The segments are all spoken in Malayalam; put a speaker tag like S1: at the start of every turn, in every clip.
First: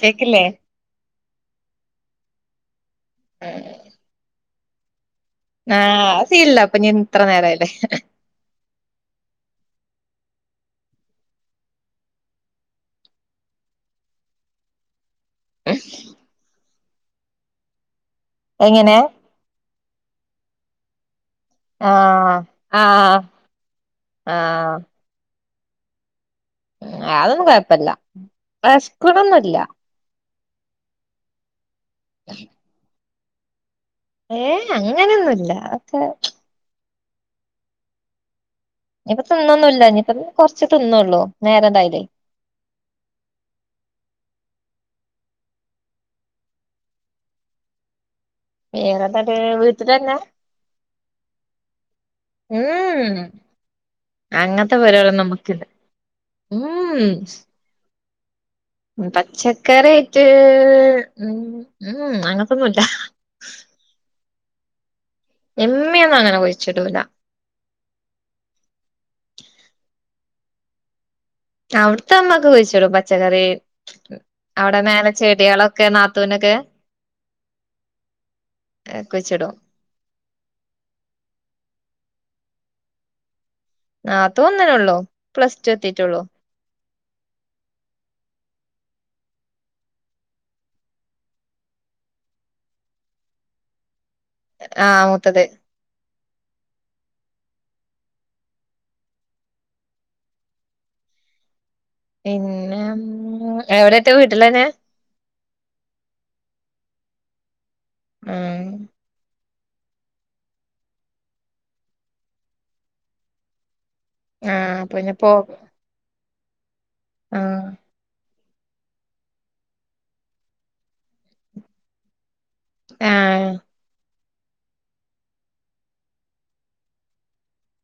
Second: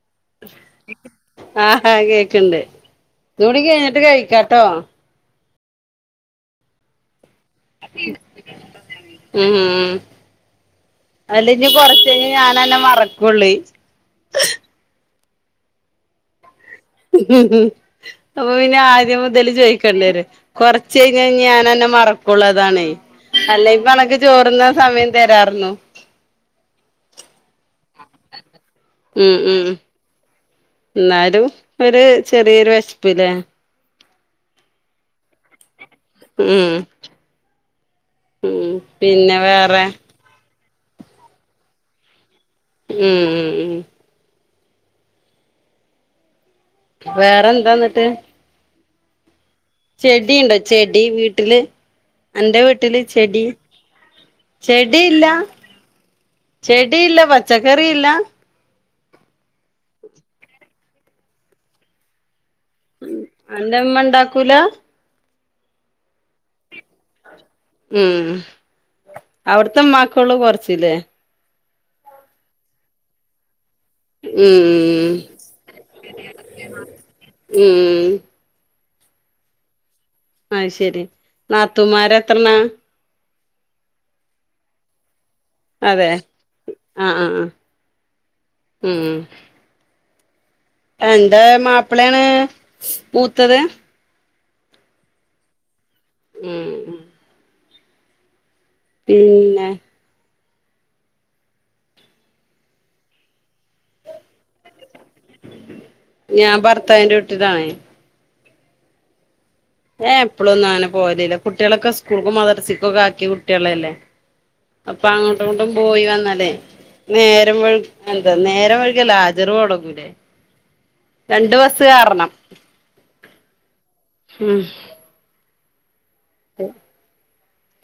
S1: കേക്കില്ലേ?
S2: [inaudible] ആഹാ കേക്ക്ണ്ട് തൂടി കഴിഞ്ഞിട്ട് കഴിക്കാട്ടോ.
S1: ആഹ് അഅ് സീൻല്ല പ്പൊ ഞാൻ ത്ര നേരായില്ലെ
S2: [inaudible] ഉം ഉ ഉ അതല്ലേ ഇനി കൊറച്ച് കഴിഞ്ഞേ ഞാൻ അന്നെ മറക്കുള്ളു
S1: ഏ
S2: അപ്പൊ പിന്നെ
S1: എങ്ങനെ
S2: ആദ്യം മൊതല് ചോദിക്കേണ്ടി വരും കൊറച്ച് കഴിഞ്ഞാ ഞാൻ തന്നെ
S1: ആ ആ
S2: മറക്കുള്ളതാണെ അല്ലേ കണക്ക്
S1: ആ
S2: ചോറ് തിന്നാൻ സമയം തരാർന്നു
S1: അതൊന്നും കൊഴപ്പല്ല
S2: ഉം
S1: വിശക്കണൊന്നുല്ല
S2: ഉം എന്നാലും ഒരു ചെറിയൊരു വെശപ്പ്ല്ലേ
S1: ഏയ് അങ്ങനൊന്നുല്ല അതൊക്കെ
S2: മ്ഹ് മ്ഹ്
S1: ഇനിപ്പൊ തിന്നൊന്നുല്ല ഇനിയിപ്പ കൊറച്ച് തിന്നൊള്ളു നേരം ഇതായതെ
S2: മ്ഹ് വേറെന്താ എന്നിട്ട്
S1: [unintelligible]
S2: ചെടിയുണ്ടോ ചെടി വീട്ടില് അന്റെ വീട്ടില്
S1: ഉം
S2: ചെടി
S1: അങ്ങനത്തെ [unintelligible]
S2: ചെടിയില്ല
S1: നമുക്കില്ല ഉം
S2: ച്ച ക്കറിയില്ല
S1: പച്ചക്കറി ആയിട്ട് ഉം ഉം അങ്ങനത്തൊന്നുല്ലാ
S2: ഉം അന്റെ ഉമ്മ ഇണ്ടാക്കൂല
S1: ഇമ്മ ഒന്നും അങ്ങനെ കുഴിച്ചിടൂല
S2: ഉം അവിടത്തെ ഉമ്മാക്കുള്ള കൊറച്ചില്ലേ
S1: അവിടുത്തെ ഉമ്മാക്ക് കുഴിച്ചിടും പച്ചക്കറി അവിടെ മേലെ
S2: ഉം
S1: ചെടികളൊക്കെ നാത്തൂനൊക്കെ
S2: ഉം
S1: ഏഹ് കുയിച്ചിടും
S2: അയ് ശെരി നാത്തൂന്മാര് എത്രെണ്ണാ
S1: നാത്തൂൻ ഒന്നന്നെ ഉള്ളു
S2: അതെ ആഹ് ആഹ് ഉം എന്റെ മാപ്പളേണ് മൂത്തത്
S1: ആഹ് മൂത്തത്
S2: മ്ഹ് പിന്നെ
S1: പിന്നെ എവിടത്തെ വീട്ടിലന്നെ
S2: ഞാൻ ഭർത്താവിന്റെ വീട്ടിലാണേ
S1: ഉം
S2: ഞാൻ എപ്പളൊന്നും അങ്ങന പോകലില്ല കുട്ടികളൊക്കെ സ്കൂൾക്കും മദ്റസക്കക്കും ഒക്കെ ആക്കിയ കുട്ട്യളല്ലേ
S1: ആഹ്
S2: അപ്പൊ
S1: പിന്നെ പോ
S2: അങ്ങോട്ടും ഇങ്ങോട്ടും പോയി വന്നലേ നേരം
S1: ആഹ്
S2: [unintelligible] നേരം വൈകിയാല് ഹാജർ മൊടങ്ങൂലേ രണ്ട് ബസ്സ് കേറണം
S1: ആഹ്
S2: മ്ഹ്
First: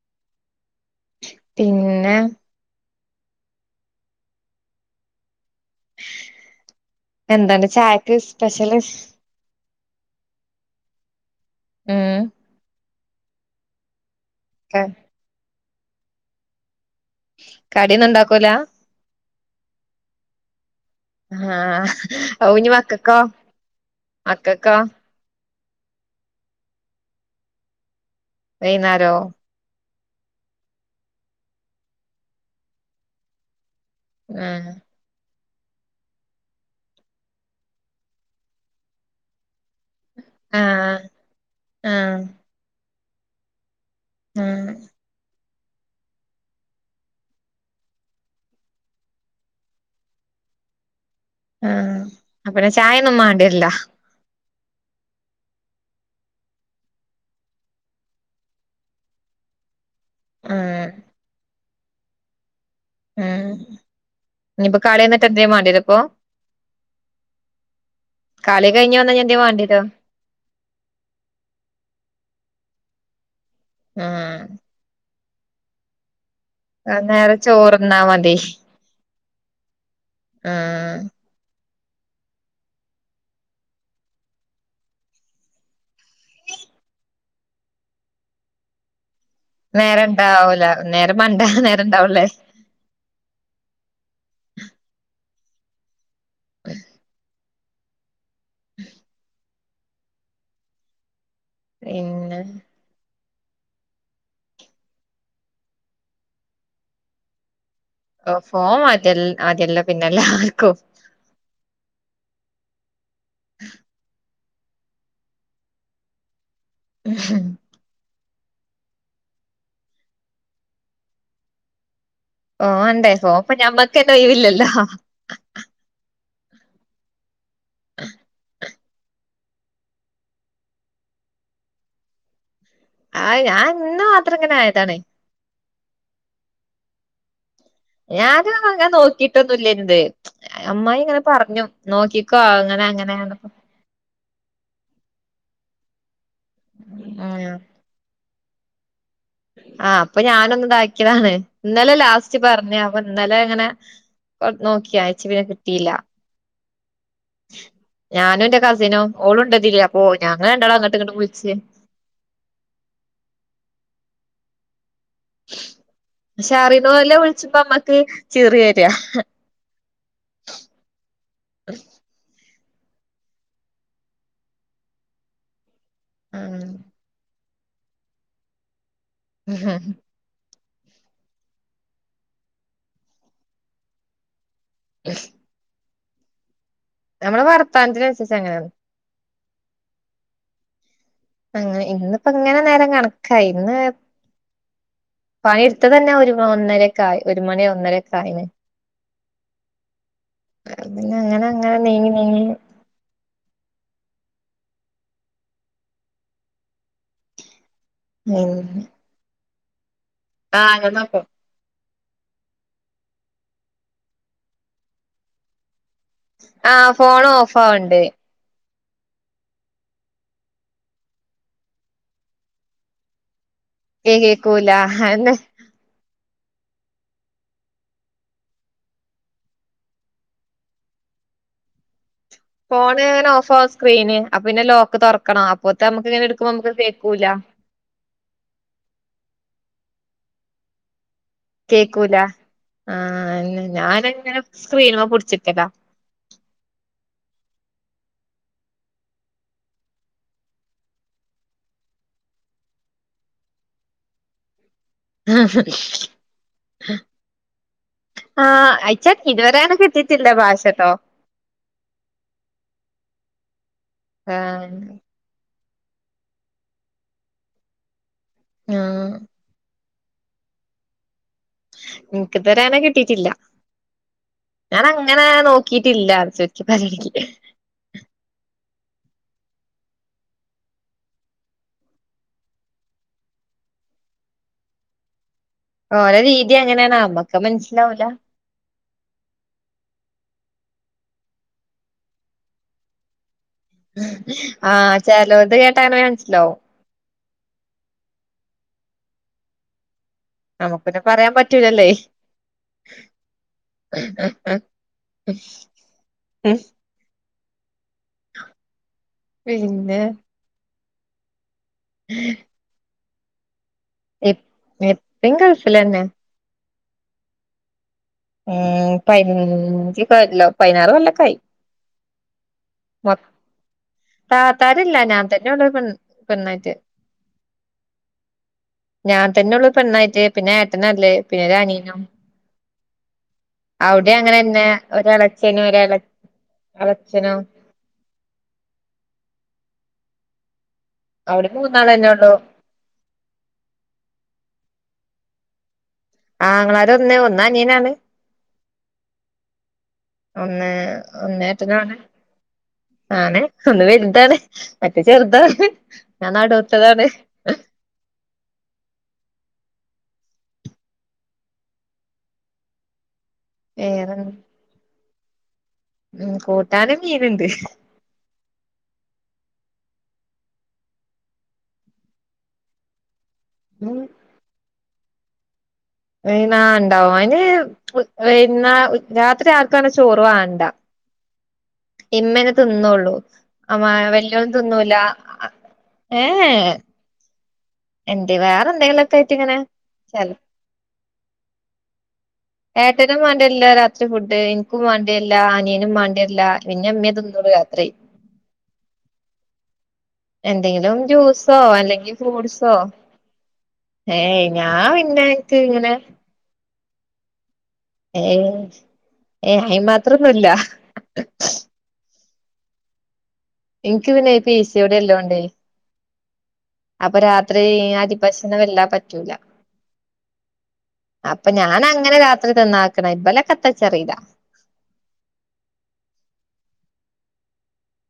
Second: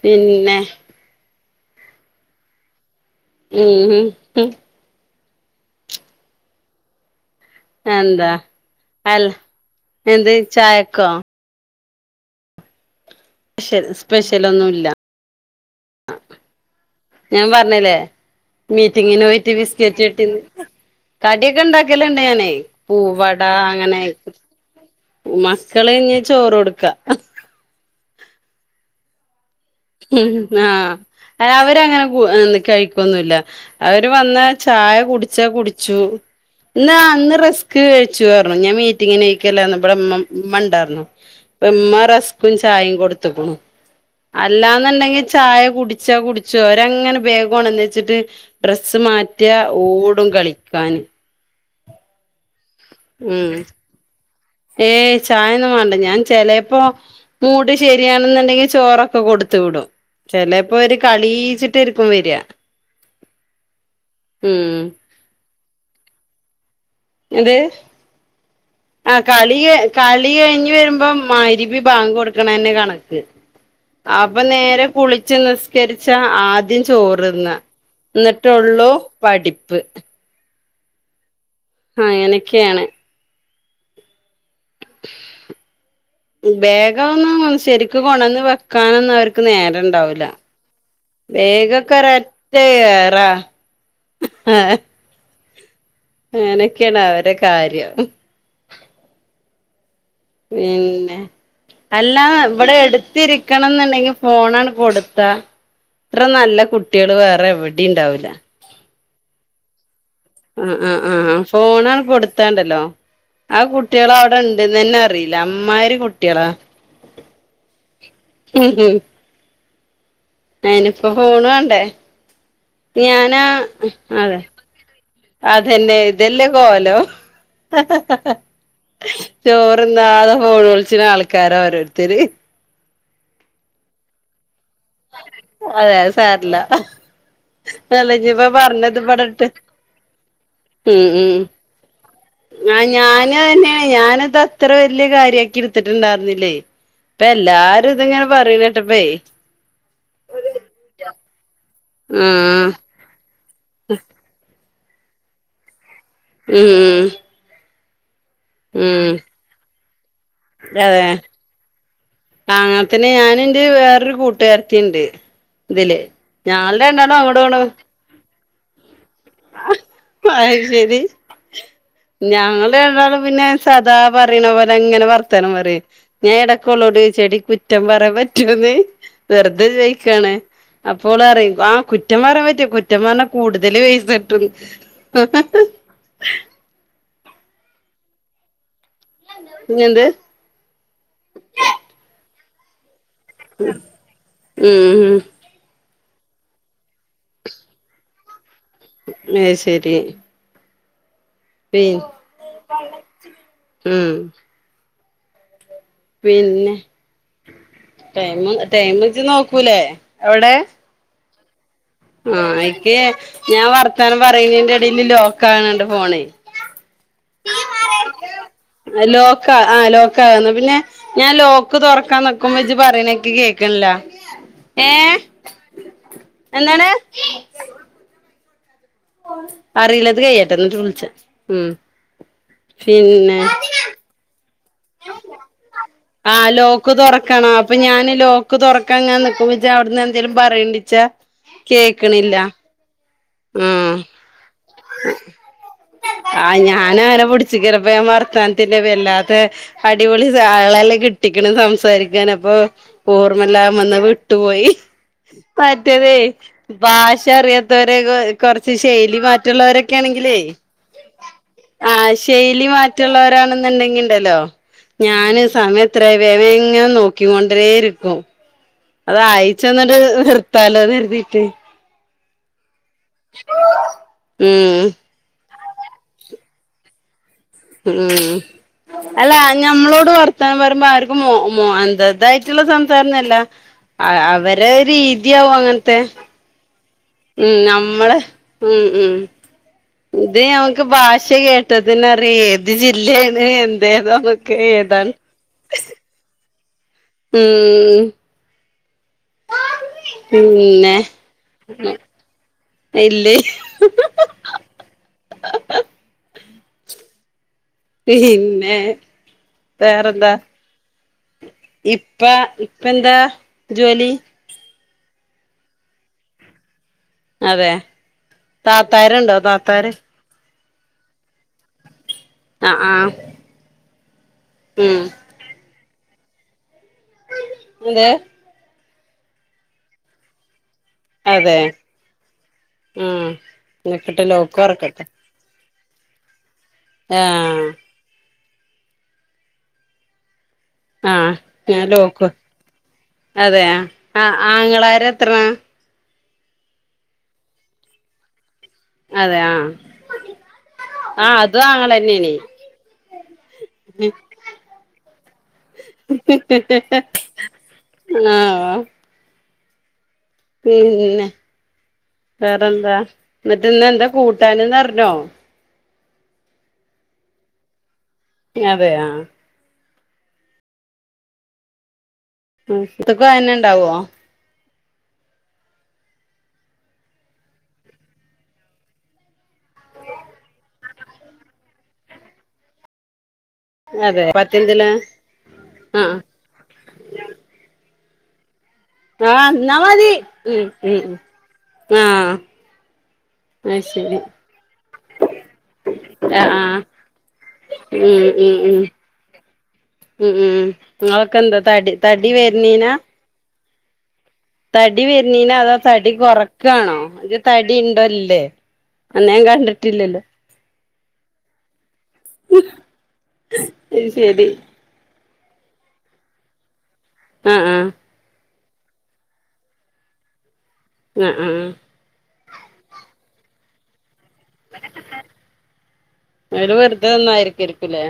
S2: പിന്നെ
S1: പിന്നെ
S2: മ്ഹ് ഹ്
S1: എന്താണ്ട് ചായക്ക്
S2: എന്താ
S1: സ്പെഷ്യല്
S2: അല്ല എന്ത് ചായക്കോ?
S1: മ്ഹ്
S2: ഷ്യൽ സ്പെഷ്യലൊന്നും ഇല്ല ഞാൻ പറഞ്ഞില്ലേ
S1: കടിയൊന്നും ഉണ്ടാക്കൂല
S2: മീറ്റിങ്ങിന് പോയിട്ട് ബിസ്കറ്റ് കിട്ടീന്ന് കടിയൊക്കെ
S1: ആഹ്
S2: ഇണ്ടാക്കല്‌ണ്ട്
S1: ഔ
S2: ഞാനേ
S1: ഇനി മക്കക്കോ
S2: പൂവട അങ്ങനെ
S1: മക്കക്കോ
S2: മക്കള് ഞ്ഞ്‌ ചോറ് കൊടുക്ക
S1: വൈന്നാരോ?
S2: ഉം ആഹ് അവരങ്ങനെ കു കഴിക്കൊന്നുല്ല. അവര് വന്ന
S1: ആഹ്
S2: ചായ കുടിച്ചാ കുടിച്ചു. ന്നാ അന്ന് റസ്ക് കഴിച്ചു അർഞ്ഞു. ഞാ മീറ്റിങ്ങിനോയ്ക്കല്ലാന്നോ ഇവടെ മ്മ
S1: ആഹ്
S2: ഇമ്മണ്ടാർന്നു ഇമ്മ
S1: ആഹ്
S2: റസ്ക്കും ചായിം കൊടുത്ത്ക്ക്ണു.
S1: ആഹ്
S2: അല്ലാന്ന്ണ്ടെങ്കി ചായ കുടിച്ചാ കുടിച്ചു. ഓരങ്ങനെ ബേഗ് കൊണ്ടന്ന് വെച്ചിട്ട് ഡ്രസ്സ് മാറ്റാ ഓടും കളിക്കാന്.
S1: ആഹ് അപ്പൊന്നെ ചായൊന്നും
S2: ഉം
S1: മാണ്ടിര്ല്ല.
S2: ഏയ് ചായൊന്നും വേണ്ട ഞാൻ ചെലേപ്പോ മൂട് ശരിയാണ്ന്ന്ണ്ടെങ്കി ചോറൊക്കെ കൊട്ത്തു വിടും. ചെലേപ്പം
S1: ഉം
S2: ഒര് കളീച്ചിട്ടാര്ക്കും വരാ.
S1: ഉം ഇനിയിപ്പോ
S2: ഉം
S1: കാളിയന്നിട്ട് എന്തേ മാണ്ടി വരോപ്പൊ?
S2: എന്ത്
S1: കളി കഴിഞ്ഞ് വന്നാ
S2: ആഹ്
S1: എന്തേ
S2: കളി
S1: വേണ്ടിരോ
S2: കളി ളി കയ്ഞ്ഞ് വരുമ്പം മഗ്‌രിബ് ബാങ്ക് കൊട്ക്ക്ണെന്നെ കണക്ക്
S1: ഉം
S2: അപ്പം നേരെ കുളിച്ച് നിസ്കരിച്ച ആ ദ്യം
S1: അത് നേരെ
S2: ചോറ്ന്ന
S1: ചോറ്ന്നാ മതി
S2: ന്നിട്ട്ള്ളൂ പഠിപ്പ്.
S1: ആഹ്
S2: അങ്ങനെക്കെയാണ്. ബാഗൊന്നും ശരിക്കും കൊണ്ടന്ന് വെക്കാനൊന്ന് അവർ ക്ക്
S1: നേരം
S2: നേരണ്ടാവൂല
S1: ഇണ്ടാവൂല നേരം മണ്ടാ നേരം
S2: ബേഗൊക്കെ ഒര
S1: ഇണ്ടാവൂലേ
S2: റ്റ ഏറാ അങ്ങനൊക്കെയാണ് അവരൊ കാര്യം പിന്നെ അല്ലാ
S1: പിന്നെ
S2: ഇവിടെ എടുത്തിരി ക്കണം ന്ന്ണ്ടെങ്കി ഫോണാണ് കൊടുത്താ ഇത്ര നല്ല കുട്ട്യാള് വേറെ എവിടിംണ്ടാവൂല്ല.
S1: ഫോൺ മതി മതിയല്ലാം
S2: ആഹ്
S1: പിന്നെല്ലാർക്കും.
S2: ആഹ് ആഹ് ഫോണാണ്ട് കൊടുത്താണ്ടല്ലോ ആ കുട്ട്യാള് അവിടെ ഇണ്ട്ന്നന്നെ അറിയില്ല. അമ്മാരി കുട്ട്യേളാ ഉം ഉം അയ്ന് പ്പൊ ഫോൺ വാണ്ടേ
S1: ഫോൺ വാണ്ടേ പ്പൊ ഞമ്മക്കന്നെ
S2: അതെ
S1: ഒഴിവില്ലല്ലോ.
S2: അതന്നെ ഇതെല്ലേ കോലം ചോറ്ന്നാതെ ഫോൺ വിൾച്ച്ണ ആൾക്കാരാ ഓരോരുത്തര്
S1: ആഹ് ഞാൻ ഇന്ന് മാത്രം ഇങ്ങനെ ആയതാണ്.
S2: അതെ അത് സാര്ല്ല.
S1: ഞാനും അങ്ങനെ
S2: ഇവിടെട്ട്
S1: നോക്കിട്ടൊന്നുംല്ല [unintelligible] അമ്മായി ഇങ്ങനെ പർഞ്ഞു
S2: ആഹ് ഞാനും അത് തന്നെയാണ് ഞാന് ത ത്ര വല്ല്യ കാര്യക്കി ഇട്ത്ത്ട്ട്ണ്ടാര്ന്നില്ലേ അപ്പ എല്ലാരും ഇത്ങ്ങനെ പറയണ കേട്ടപ്പേ
S1: ആഹ് അപ്പൊ ഞാനൊന്ന് താക്കിയതാണ്. ഇന്നലെ ലാസ്റ്റ്
S2: ഉം
S1: പർഞ്ഞെ അപ്പൊ ഇന്നലെ ഇങ്ങനെ നോക്കി അയ്ച്ച് പിന്നെ കിട്ടീല്ല.
S2: ഉം
S1: ഞാനും ന്റെ കസിനും
S2: ഉം
S1: ഓളുംണ്ട്തില് അപ്പൊ ഞങ്ങള് രണ്ടാളും അങ്ങോട്ടും ഇങ്ങട്ടും വിൾച്ച്
S2: ആഹ് പിന്നെ ഞാനും ന്റെ വേറൊരു കൂട്ടുകാര്ത്തിണ്ട്. ഇതില് ഞാള് രണ്ടാളും അങ്ങടു ഇങ്ങടും
S1: ചിരി വെരാ
S2: അയ് ശരി ഞങ്ങള് രണ്ടാളും പിന്നെ സാധാ പറയണ പോലെ അങ്ങനെ വർത്താനം പറയും ഞാൻ എടക്കോളോട് ചോയിച്ച് എടീ കുറ്റം പറയാൻ പറ്റുവോന്ന് വെറുതെ ചോയിക്കാണ് അപ്പം ഓള് പറയും ആഹ് കുറ്റം പറയാൻ പറ്റും കുറ്റം പറഞ്ഞാ കൂടുതല് പൈസട്ടുന്ന്
S1: ഞമ്മളെ വർത്താനത്തിനനുരിച്ച് അങ്ങനെയാണ്
S2: ഇനി എന്ത്
S1: അങ്ങനെ ഇന്നിപ്പ ഇങ്ങനെ നേരം കണക്കായി ഇന്ന്
S2: ഉം
S1: പണി എടുത്തത് തന്നെ ഒരു ഒന്നരക്കായി ഒരു മണി ഒന്നര ഒക്കെ ആയിന്
S2: ഏഹ് ശരി
S1: പിന്നെ അങ്ങനെ അങ്ങനെ
S2: പി
S1: നീങ്ങി നീങ്ങി
S2: ഉം പിന്നെ ടൈമ്
S1: നീങ്ങി
S2: ടൈമ് ഇജ്ജ് നോക്കൂലേ
S1: ആഹ് ഞാൻ നോക്കും
S2: ആഹ് എനിക്ക് ഞാൻ വർത്താനം പറയണേന്റെ എടേല് ലോക്കാവ്ണണ്ട് ഫോണെ
S1: ആഹ് ഫോണ് ഓഫ് ആവണണ്ട്
S2: ലോക്കാ ആഹ് ലോക്കാവ്ന്ന് പിന്നെ ഞാൻ ലോക്ക് തൊറക്കാൻ നിക്കുമ്പോ ഇജ്ജ് പറയണ എൻക്ക് കേക്കണില്ലാ
S1: കേക്കൂല
S2: എന്താണ് അറിയില്ല ഇത് കയ്യട്ടെ എന്നിട്ട് വിളിച്ചാ ഉം
S1: ഫോണ് ഇങ്ങനെ
S2: പിന്നെ
S1: ഓഫാകും സ്ക്രീന് അപ്പൊ പിന്നെ ലോക്ക് തൊറക്കണം അപ്പോത്ത് നമ്മക്ക് ഇങ്ങനെ എടുക്കുമ്പോ നമ്മക്ക് കേക്കൂല്ലാ
S2: ഇപ്പം ഞാൻ ലോക്ക് തൊറക്കാൻ ഇങ്ങനെ നിക്കുമ്പോ ഇജ്ജ് അവിടന്ന് എന്തെലും പറയ്ണ്ടാച്ചാ
S1: കേക്കൂല
S2: കേക്കണില്ല
S1: ആഹ്
S2: ഉം
S1: ഞാനിങ്ങനെ സ്ക്രീന് മ്മെ പിടിച്ച്ക്കലാ
S2: ആഹ് ഞാന് അങ്ങനെ പിടിച്ചിക്കലാ ഇപ്പ ഞാൻ വർത്താനത്തില് വല്ലാതെ അടിപൊളി സാ ആളെല്ലാം കിട്ടിക്കണ് സംസാരിക്കാൻ അപ്പൊ ഓർമ്മല്ലാം വന്ന് വിട്ടുപോയി മറ്റതേ ഭാഷ അറിയാത്തവരെക്കെ കൊറച്ച്
S1: ആഹ് അയിച്ചാ
S2: ശൈലി മാറ്റ്
S1: ഇതുവരെ അങ്ങനെ
S2: മറ്റുള്ളവരൊക്കെ
S1: കിട്ടിയിട്ടില്ല
S2: ആണെങ്കിലേ
S1: ഭാഷട്ടോ
S2: ആഹ് ശൈലി മാറ്റള്ളവരാണെന്നുണ്ടെങ്കില്ണ്ടല്ലോ
S1: ആഹ്
S2: ഞാന് സമയ എത്രയായി വേം വേം ഇങ്ങെനെ നോക്കിക്കൊണ്ടരെ ഇരിക്കും
S1: ആഹ്
S2: അത് ആയച്ചന്നിട്ട് നിർത്താലോന്ന് കരുതീട്ട്
S1: ഇനിക്ക് ഇതുവരെ അങ്ങനെ കിട്ടീട്ടില്ലാ
S2: ഉം
S1: ഞാനങ്ങ് അങ്ങനെ നോക്കിയിറ്റില്ലാ ശരിക്ക് [unintelligible]
S2: ഉം ഉം അല്ല ഞമ്മളോട് വർത്താനം പറമ്പോ ആര്ക്കും മോ മോ എന്താ ഇതായിട്ടുള്ള സംസാരൊന്നും അല്ല അഹ് അവരെ രീതിയാവും അങ്ങൻത്
S1: ഓലെ രീതി അങ്ങനെയാണ് നമ്മക്ക്
S2: ഉം
S1: മനസ്സിലാവൂല
S2: നമ്മള് ഉം ഉം ഇത് ഞമ്മക്ക് ഭാഷ കേട്ടാ തന്നെ അറിയേ ഏത് ജില്ലേണ് എന്ത് ഇത് ഏതാന്നൊക്കെ ഏതാന്ന്
S1: ചെലോലത് കേട്ടാങ്ങനെ മനസിലാകും
S2: ഉം
S1: നമുക്ക് പിന്നെ പറയാൻ പറ്റൂലല്ലേ
S2: ഇല്ലേ പിന്നെ
S1: പിന്നെ
S2: വേറെന്താ ഇപ്പ ഇപ്പന്താ ജോലി
S1: ഇ ഇപ്പി ഗൾഫിലെന്നെ
S2: അതെ താത്താരുണ്ടോ താത്താര്
S1: പല്ലോ പൈനാറ് കൊല്ലൊക്കായി.
S2: ആഹ് ആഹ്
S1: മൊ താത്താരില്ല
S2: ഉം
S1: ഞാൻ തന്നെയുള്ളൂ പെൺ പെണ്ണായിട്ട്.
S2: എന്ത്
S1: ഞാൻ തന്നെയുള്ളൂ പെണ്ണായിട്ട് പിന്നെ ഏട്ട നാള്ളത്പിന്നെ
S2: അതെ
S1: ഒരനിയനും.
S2: ആഹ്
S1: അവൊടി
S2: നിക്കട്ടെ ലോക്ക്
S1: അങ്ങനെന്നെ
S2: തൊറക്കട്ടെ
S1: ഒര് എളച്ചനും ഒര് അളച്ചനും
S2: ആഹ് ആഹ്
S1: അവിടെ
S2: ഞാൻ
S1: മൂന്നാളന്നെ
S2: ലോക്കൂ
S1: ഉള്ളു
S2: അതെയ ആഹ് ആങ്ങളാരത്രണ?
S1: ആ്ങ്ങളാര ഒന്ന് ഒന്നനീയനാണ്
S2: അതെ ആഹ്
S1: ഒന്ന്
S2: ആഹ്
S1: ഒന്നേട്ട
S2: അതും
S1: നാണ്
S2: ആങ്ങളെന്നേണ്
S1: ആണ് ഒന്ന് വലുതാണ് മറ്റേ ചെറുതാണ് ഞാൻ നടുത്തതാണ്.
S2: ആഹ് പിന്നെ വേറെന്താ എന്നിട്ടിന്നെന്താ
S1: വേറെ
S2: കൂട്ടാനന്ന് അറിഞ്ഞോ
S1: ഉം കൂട്ടാന് മീനുണ്ട്.
S2: അതെ ആഹ് ഉം ഉച്ചക്കും അയന്നെ ഉണ്ടാവോ
S1: ഉം വൈന്നാ ഉണ്ടാവും അയിന് വൈന്ന ഉ രാത്രി ആർക്കങ്ങനെ ചോറ് വാണ്ട. ഇമ്മേനെ തിന്നള്ളൂ അ
S2: അതെ
S1: വല്യോളും
S2: പത്തിൻറ്റില്
S1: തിന്നൂല
S2: ആഹ്
S1: ഏഹ് എന്തേ വേറെ എന്തെങ്കിലൊ
S2: ആഹ് ന്നാമതി ഉം ഉം ആഹ്
S1: ഏട്ടനും വേണ്ടേരില്ല രാത്രി
S2: അയ്ശരി
S1: ഫുഡ് ഇൻക്കും വേണ്ടരില്ല അനിയനും വേണ്ടരില്ല
S2: ആഹ് ആഹ്
S1: പിന്നെ ഇമ്മേ തിന്നൂള്ളൂ രാത്രി.
S2: ഉം ഉം ഉം ഉം ഉം
S1: എന്തെങ്കിലും
S2: നിങ്ങളൊക്കെ
S1: ജ്യൂസോ
S2: എന്താ തടി
S1: അല്ലെങ്കിൽ
S2: തടി
S1: ഫ്രൂട്സോ
S2: വരുന്നീനാ
S1: ഏയ് ഞാൻ
S2: തടി
S1: പിന്നെ
S2: വരുന്നീന
S1: ഇൻക്ക്
S2: അതോ
S1: ഇങ്ങനെ
S2: തടി കൊറക്കാണോ? തടി ഉണ്ടോ ഇല്ലേ അന്നെ ഞാൻ കണ്ടിട്ടില്ലല്ലോ
S1: ഇല്ല
S2: ഇഹ്
S1: എനിക്ക് പിന്നെ ഇ പി സിയോടി എല്ലോണ്ടെയ്നി. അപ്പൊ രാത്രി
S2: ആഹ് ആഹ്
S1: അതി ഭക്ഷണം വല്ലാതെ പറ്റൂല
S2: ആഹ്
S1: അപ്പൊ
S2: ആഹ്
S1: ഞാനങ്ങനെ രാ ത്രി തിന്നാക്കണ് ഇബലൊക്കെ എന്താച്ചറീല.
S2: ഓല് വെറുതെ തിന്നായിരിക്കായിരിക്കുംലേ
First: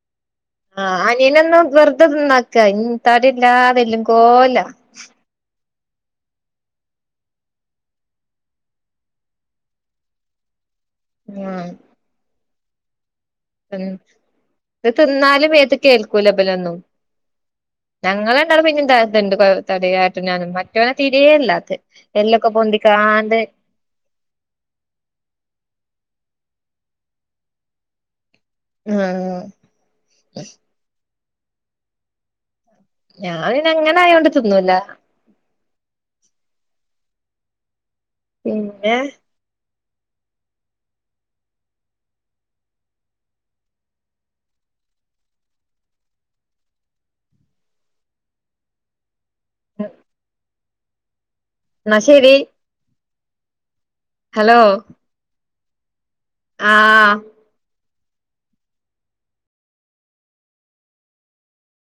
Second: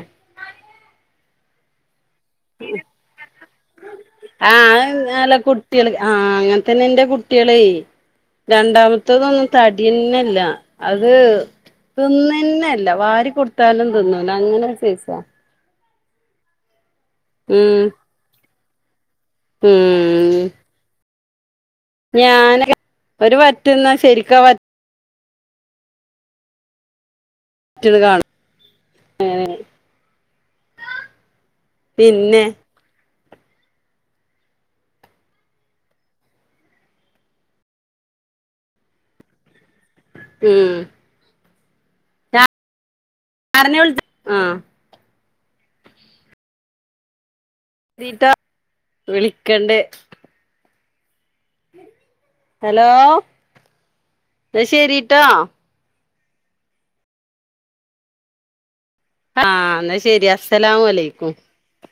S1: ആഹ് അനിയനൊന്നും വെറുതെ തിന്നാക്ക ഇ തടില്ലാതെ എല്ലും കോല
S2: നല്ല കു കുട്ടികൾ ആഹ് അങ്ങനെ തന്നെ എന്റെ കുട്ടികളെ രണ്ടാമത്തതൊന്നും തടിയെന്നല്ല അത് തിന്നന്നല്ല വാരി
S1: ഉം
S2: കൊടുത്താലും തിന്നൂല അങ്ങനെ ഒരു
S1: ഇത്
S2: സൈസാ
S1: തിന്നാലും മേത്ത് കേൾക്കൂല ഇബലൊന്നും
S2: ഉം
S1: ഞങ്ങള് രണ്ടാളും പിന്നിം ത ണ്ട് തടിയായിട്ട്
S2: ഉം
S1: ഞാനും മറ്റവന് തിരേയില്ലാത്. എല്ലൊക്ക
S2: ഞാനൊക്കെ
S1: പൊന്തിക്കാണ്ട്
S2: [unintelligible] [unintelligible]
S1: ആഹ്
S2: പിന്നെ
S1: ഞാൻ പിന്നെ അങ്ങനെ ആയോണ്ട് തിന്നൂല്ല പിന്നെ
S2: മ് [unintelligible] ആഹ് രീട്ടോ, വിളിക്കണ്ട്
S1: ന്ന ശരി
S2: ഹലോ
S1: ഹലോ
S2: ന്ന ശരിട്ടോ
S1: ആഹ്
S2: ആഹ് എന്നാ ശരി അസലാംമു അലൈക്കും